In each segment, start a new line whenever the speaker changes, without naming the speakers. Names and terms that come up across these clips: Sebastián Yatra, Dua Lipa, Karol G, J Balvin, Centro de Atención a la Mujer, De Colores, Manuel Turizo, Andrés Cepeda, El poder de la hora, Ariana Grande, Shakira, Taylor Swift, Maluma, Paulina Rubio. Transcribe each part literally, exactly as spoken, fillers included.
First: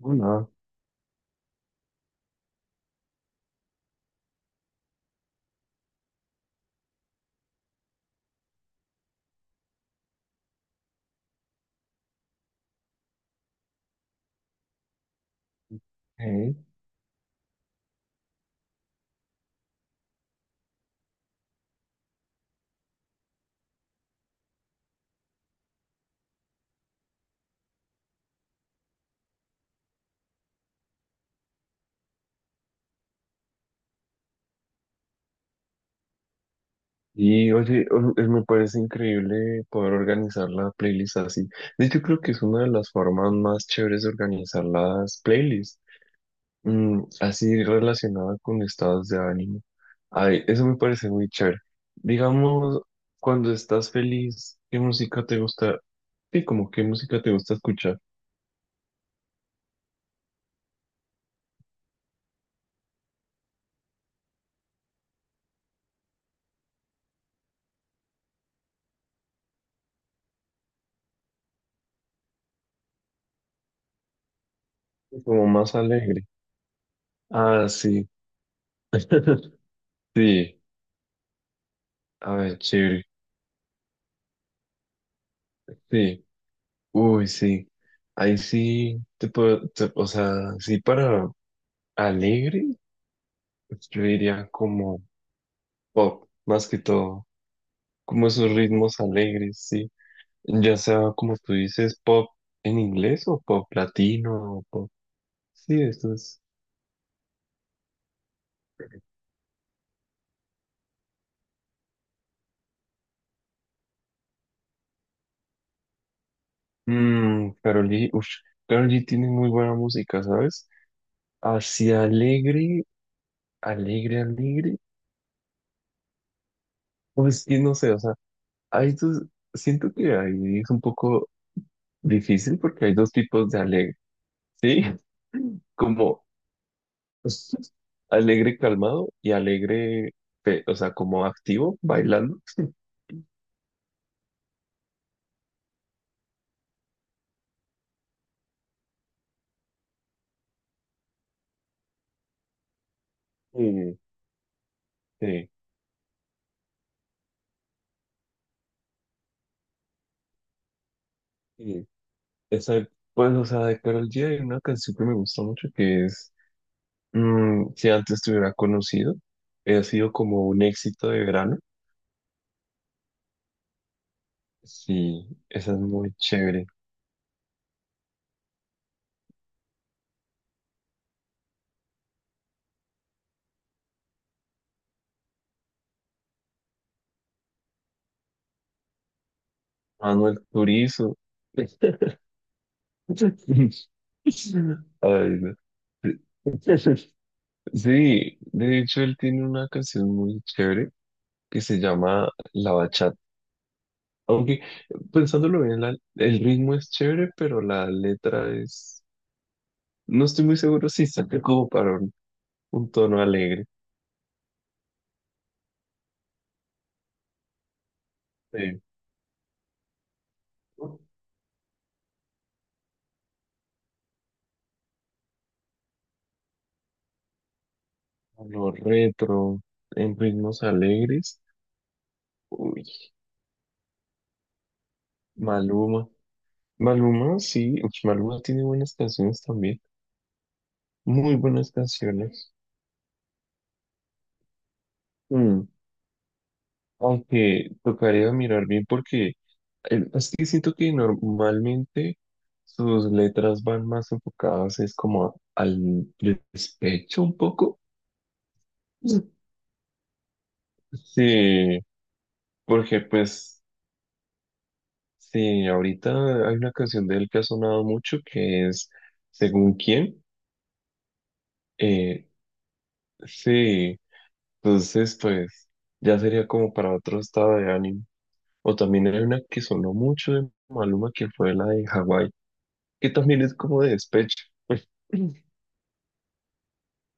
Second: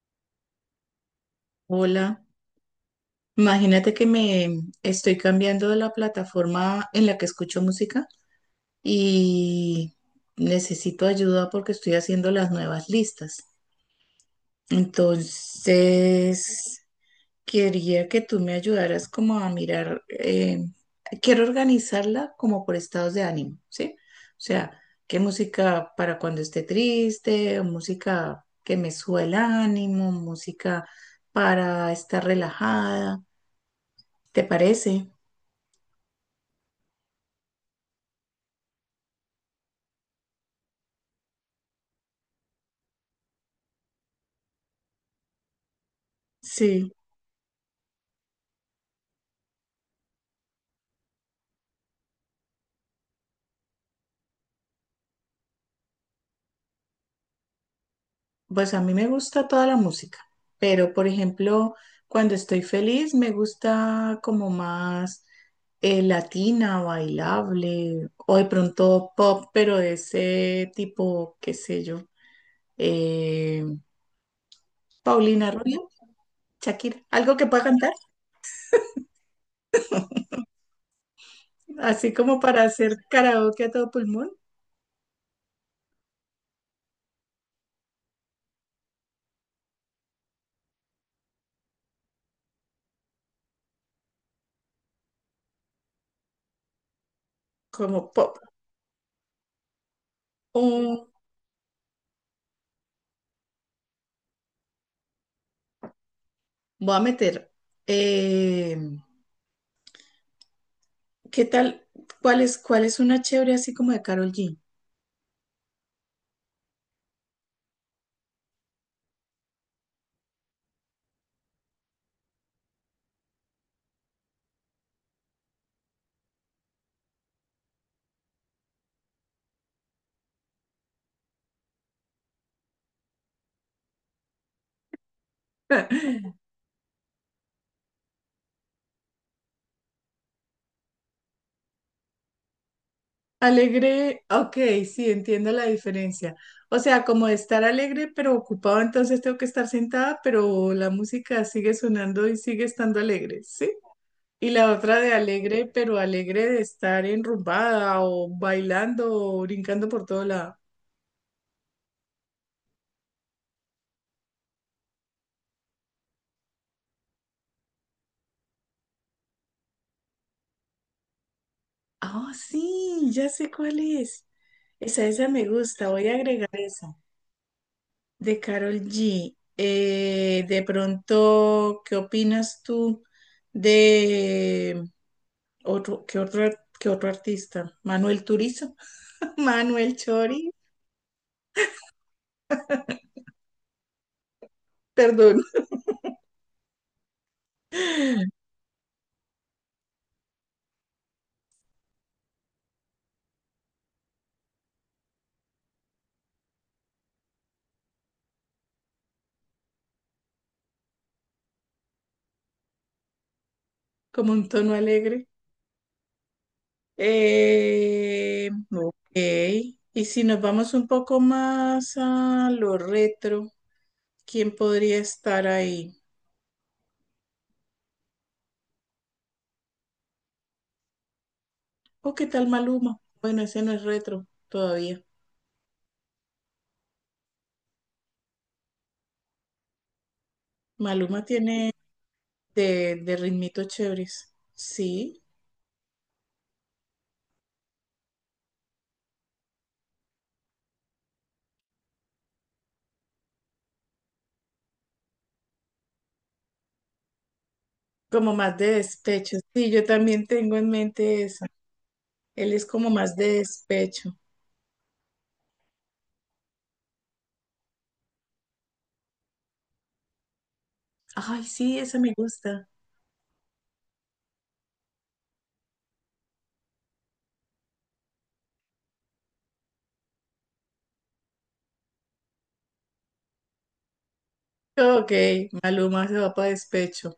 Hola,
Hola, imagínate que me estoy cambiando de la plataforma en la que escucho música y necesito ayuda porque estoy haciendo las nuevas listas.
hey.
Entonces, quería que tú me ayudaras como a mirar, eh, quiero organizarla como por estados de ánimo, ¿sí? O sea, qué música para cuando esté triste, música que me suba el ánimo, música para estar relajada, ¿te parece?
Y oye, o- eh, me parece increíble poder organizar la playlist así. De hecho, creo que es una de las formas más chéveres de organizar las playlists,
Sí,
mm, así relacionada con estados de ánimo. Ay, eso me parece muy chévere. Digamos, cuando estás feliz, ¿qué música te gusta? Sí, como qué música te gusta escuchar,
pues a mí me gusta toda la música, pero por ejemplo, cuando estoy feliz me gusta como más eh, latina, bailable, o de pronto pop, pero de ese tipo, qué sé yo, eh,
como
Paulina
más
Rubio,
alegre.
Shakira, algo que pueda
Ah,
cantar,
sí. Sí,
así
a
como
ver,
para hacer
chévere.
karaoke a todo pulmón,
Sí. Uy, sí. Ahí sí te puedo, te- o sea, sí para alegre, pues yo diría como pop, más que todo,
como
como
pop.
esos ritmos alegres, sí. Ya
O
sea como tú dices, pop en inglés o pop latino o pop. Sí, esto es.
voy a meter, eh, ¿qué tal? ¿Cuál es, cuál es una chévere así como de Karol G?
Mmm, Karol G, ush, Karol G tiene muy buena música, ¿sabes? Hacia alegre, alegre, alegre. Pues que no sé, o sea, hay dos, siento que ahí es un poco difícil porque hay dos tipos de alegre. Sí, como alegre calmado y alegre, pe- o sea, como activo, bailando.
Alegre, ok, sí, entiendo la diferencia. O sea, como de estar alegre pero ocupado, entonces tengo que estar sentada, pero la música sigue sonando y sigue estando alegre, ¿sí?
Sí,
Y la otra de
sí,
alegre, pero alegre de estar enrumbada o bailando o brincando por todo lado.
sí. Esa, pues, o sea, de Karol G hay una canción que me gusta mucho que es, mm, si antes te hubiera conocido, ha sido como un éxito de verano.
Ah, sí, ya sé cuál es. Esa,
Sí,
esa me
esa es
gusta, voy
muy
a agregar
chévere.
esa. De Carol G. Eh, de pronto, ¿qué opinas tú de... Otro, ¿qué otro, ar- qué otro artista? Manuel Turizo, Manuel
Manuel
Chori,
Turizo. Ay,
perdón,
no. Sí, de hecho él tiene una canción muy chévere que se llama La Bachata. Aunque pensándolo bien, la- el ritmo es chévere, pero la letra es... No estoy muy seguro si saca como para un, un tono alegre.
como un tono alegre. Eh,
Sí.
ok. Y si nos vamos un poco más a lo retro, ¿quién podría estar ahí?
Lo retro, en ritmos alegres.
¿O qué tal
Uy,
Maluma? Bueno, ese no es retro todavía.
Maluma. Maluma, sí. Uy, Maluma tiene buenas canciones también.
Maluma
Muy
tiene
buenas canciones.
de, de ritmitos chéveres. Sí,
Aunque tocaría mirar bien porque el- es que siento que normalmente sus letras van más enfocadas es como al despecho un poco.
como más de
Mm.
despecho. Sí, yo también tengo en mente esa.
Sí,
Él es como
porque
más de
pues
despecho.
sí, ahorita hay una canción de él que ha sonado mucho que es Según quién.
Ay, sí, esa me
Eh,
gusta.
sí, entonces pues ya sería como para otro estado de ánimo. O también hay una que sonó mucho de Maluma que fue la de Hawái, que también es como de despecho.
Ok, Maluma se va para despecho.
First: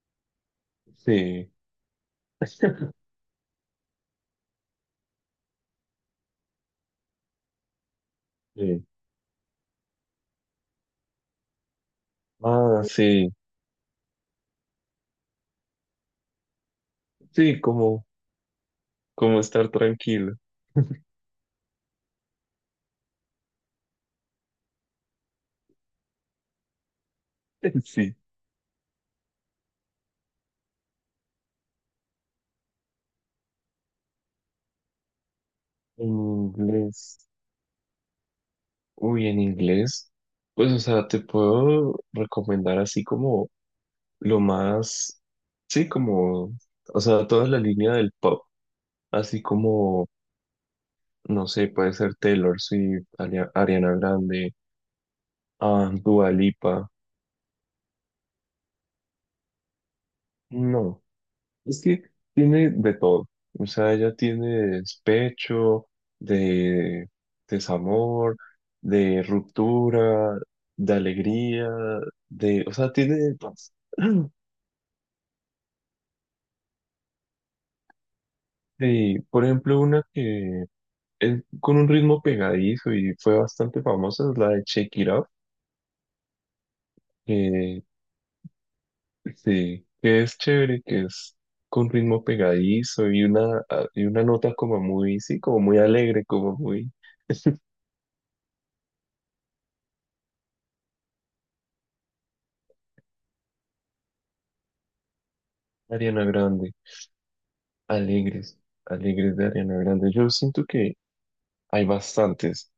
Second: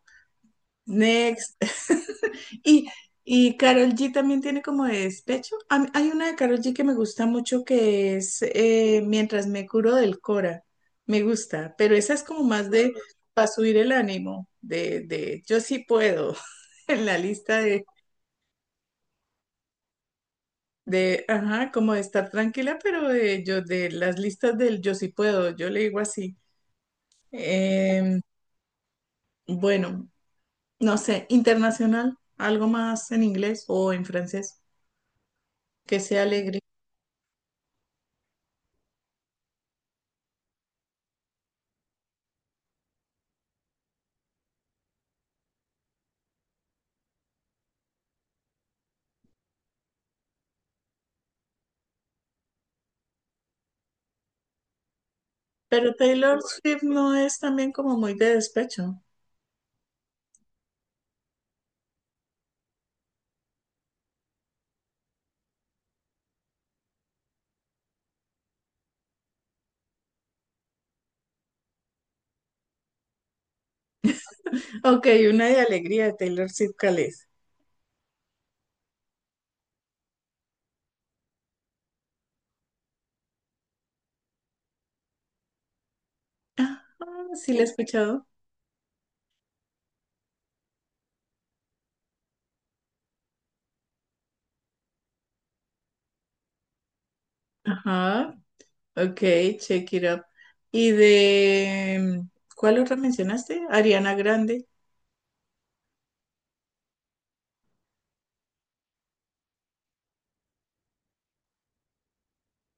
Sí.
Next. Y, y Karol G también tiene como de despecho. A mí- hay una de Karol G que me gusta mucho que es
Sí.
eh, Mientras me curo del Cora. Me gusta, pero esa es como más
Ah,
de
sí.
para subir el ánimo, de, de yo sí puedo, en la lista
Sí,
de,
como, como estar tranquilo.
de, ajá, como de estar tranquila, pero de, yo, de las listas del yo sí puedo, yo le digo así.
Sí.
Em, bueno, no sé, internacional, algo más en inglés o en francés, que
En
sea alegre.
inglés. Uy, en inglés. Pues, o sea, te puedo recomendar así como lo más. Sí, como. O sea, toda la línea del pop. Así como, no sé, puede ser Taylor Swift, Ari- Ariana Grande, ah,
Pero
Dua
Taylor Swift
Lipa.
no es también como muy de despecho.
No. Es que tiene de todo. O sea, ella tiene despecho, de desamor, de ruptura, de alegría, de... O sea, tiene de todo.
Ok, una de alegría de Taylor Swift, ¿cuál es?
Y, por ejemplo, una que es con un ritmo pegadizo y fue bastante famosa es la de Shake It Up,
Ah, sí, la he
que,
escuchado.
sí, que es chévere, que es con ritmo pegadizo y una, y una nota como muy, sí, como muy alegre, como muy
Ajá, ok, check it up. Y de, ¿cuál otra mencionaste? Ariana Grande,
Ariana Grande. Alegres, alegres de Ariana Grande. Yo siento que hay bastantes.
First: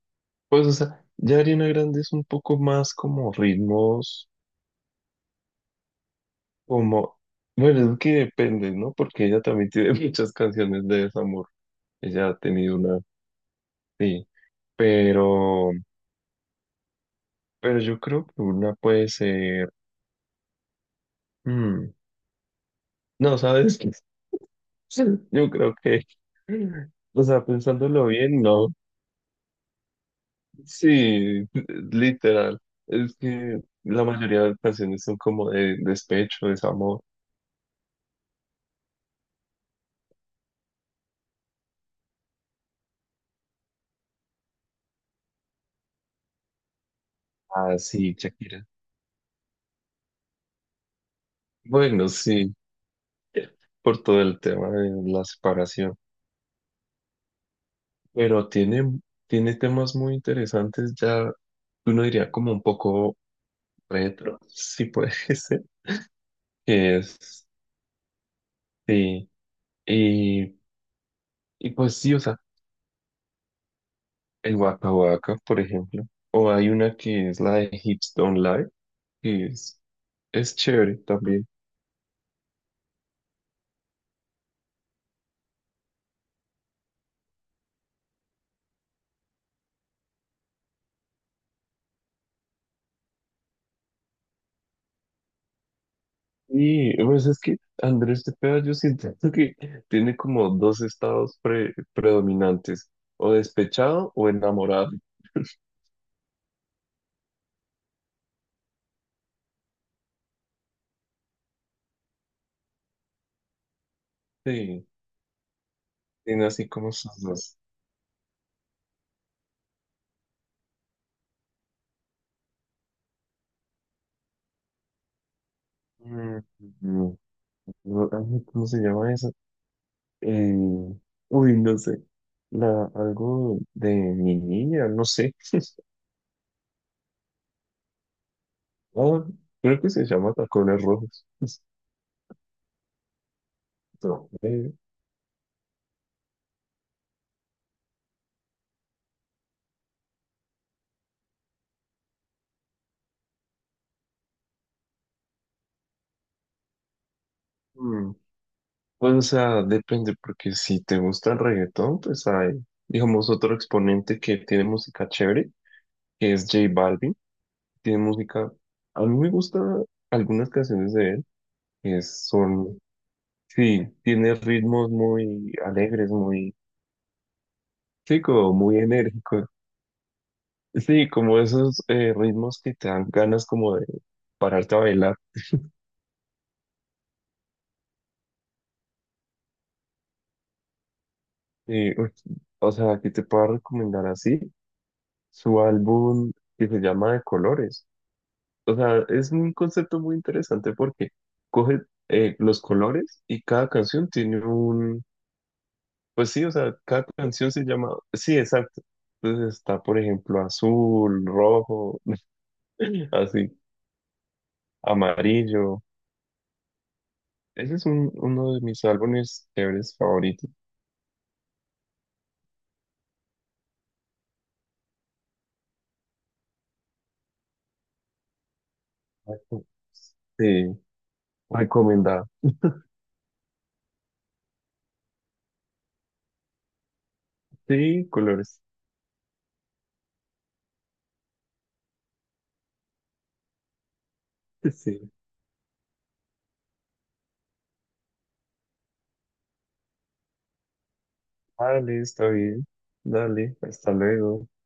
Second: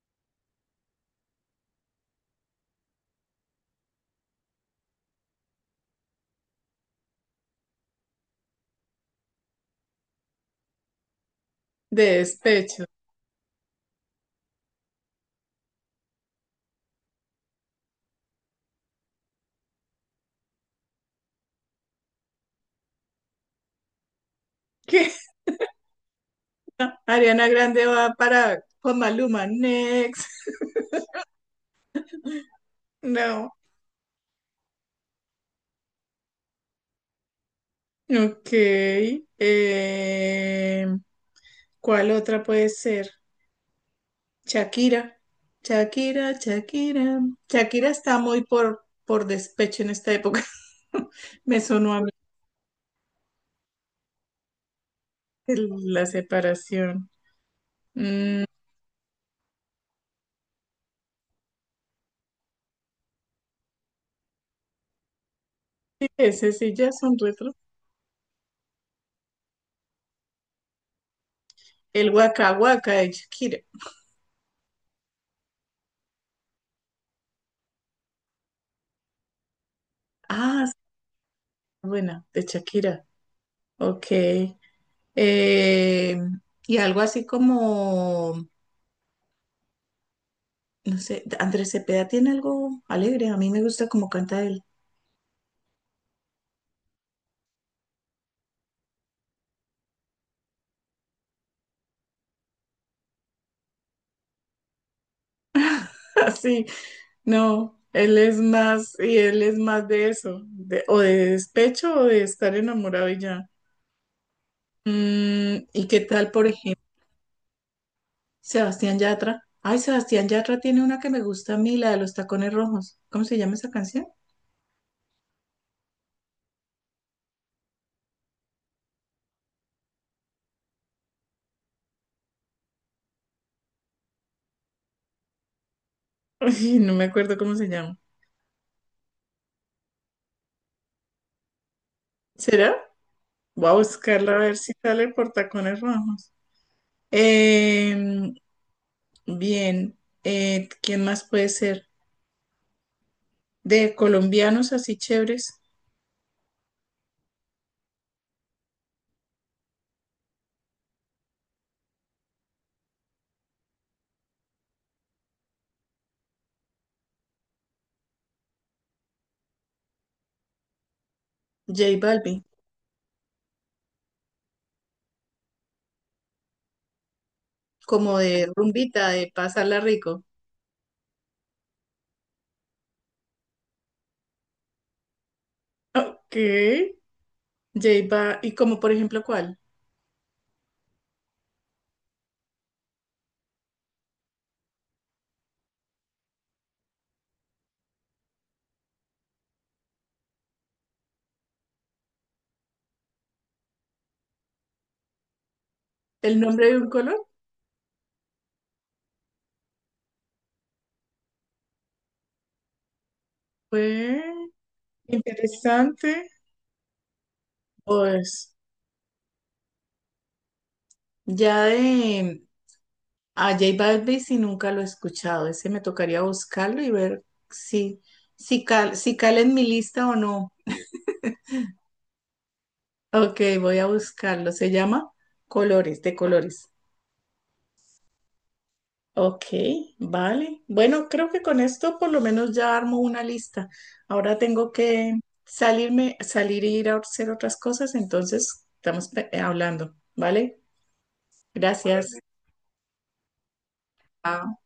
Pues, o sea, ya Ariana Grande es un poco más como ritmos, como, bueno, es que depende, ¿no? Porque ella también tiene muchas canciones de desamor.
de
Ella ha tenido
despecho.
una, sí, pero, pero yo creo que una puede ser, mm, no, ¿sabes qué?
¿Qué?
Yo creo que, o
Ariana
sea,
Grande
pensándolo
va
bien,
para
no.
con Maluma, next.
Sí, literal. Es
No.
que la mayoría de las canciones son como de despecho, desamor.
Ok. em, ¿Cuál otra puede ser? Shakira. Shakira, Shakira.
Ah,
Shakira
sí,
está muy
Shakira.
por, por despecho en esta época. Me sonó a
Bueno,
mí
sí, por todo el tema de la
el-
separación.
la separación. Mm,
Pero tiene, tiene temas muy interesantes ya, uno diría como un poco retro, si puede ser.
ese sí ya
Que
son
es,
retro.
sí. Y, y pues
El
sí, o sea,
Waka Waka de Shakira.
el Waka Waka, por ejemplo. O hay una que es la de Hips Don't Lie, que es, es
Ah, sí,
chévere también.
buena, de Shakira. Ok. Eh, y algo así como, no sé, Andrés Cepeda tiene algo alegre. A mí me gusta como canta él.
Sí, pues es que Andrés Cepeda yo siento que tiene como dos estados pre- predominantes, o despechado o enamorado.
Así. No, él es más, y él es más de eso, de- o de despecho o de estar enamorado y ya.
Sí,
Mm, ¿y qué tal, por
tiene así
ejemplo,
como sus dos.
Sebastián Yatra? Ay, Sebastián Yatra tiene una que me gusta a mí, la de los tacones rojos. ¿Cómo se llama esa canción?
Mm, mm, no, ay, ¿cómo se llama eso? Eh, uy, no sé. La, algo de mi niña, no sé.
Ay, no me acuerdo cómo se llama.
Ah, creo que se llama Tacones Rojos.
¿Será? Voy a
No,
buscarla a ver si
eh,
sale por tacones rojos. Em, bien, eh, ¿quién más puede ser? De colombianos así chéveres,
mm, pues, o sea, depende, porque si te gusta el reggaetón, pues hay, digamos, otro exponente que tiene música chévere, que es J Balvin. Tiene música, a mí me gustan algunas canciones de él,
J
que
Balvin.
son, sí, tiene ritmos muy alegres, muy,
Como
sí,
de
como muy
rumbita, de
enérgicos.
pasarla rico.
Sí, como esos eh, ritmos que te dan ganas como de pararte a bailar.
Ok, J Ba- ¿y como por ejemplo cuál?
Y, uf, o sea, aquí te puedo recomendar así su álbum que se llama De Colores. O sea, es un concepto muy interesante porque coge eh, los colores y cada canción tiene un, pues
¿El
sí, o
nombre
sea,
de un
cada
color?
canción se llama, sí, exacto. Entonces está, por ejemplo, azul, rojo, así,
Fue
amarillo.
interesante.
Ese es un-
Pues
uno de mis álbumes chéveres favoritos.
ya de a J Balvin si nunca lo he escuchado. Ese me tocaría buscarlo y ver si, si, cal, si cala en mi
Exacto.
lista o no.
Sí, recomendado.
Ok, voy a buscarlo. Se llama Colores, de colores.
Sí, colores.
Ok, vale. Bueno, creo que con esto por lo menos ya armo una lista. Ahora tengo
Sí.
que salirme, salir e ir a hacer otras cosas, entonces estamos pe- hablando, ¿vale? Vale,
Dale,
gracias.
está bien. Dale, hasta luego.
Lina.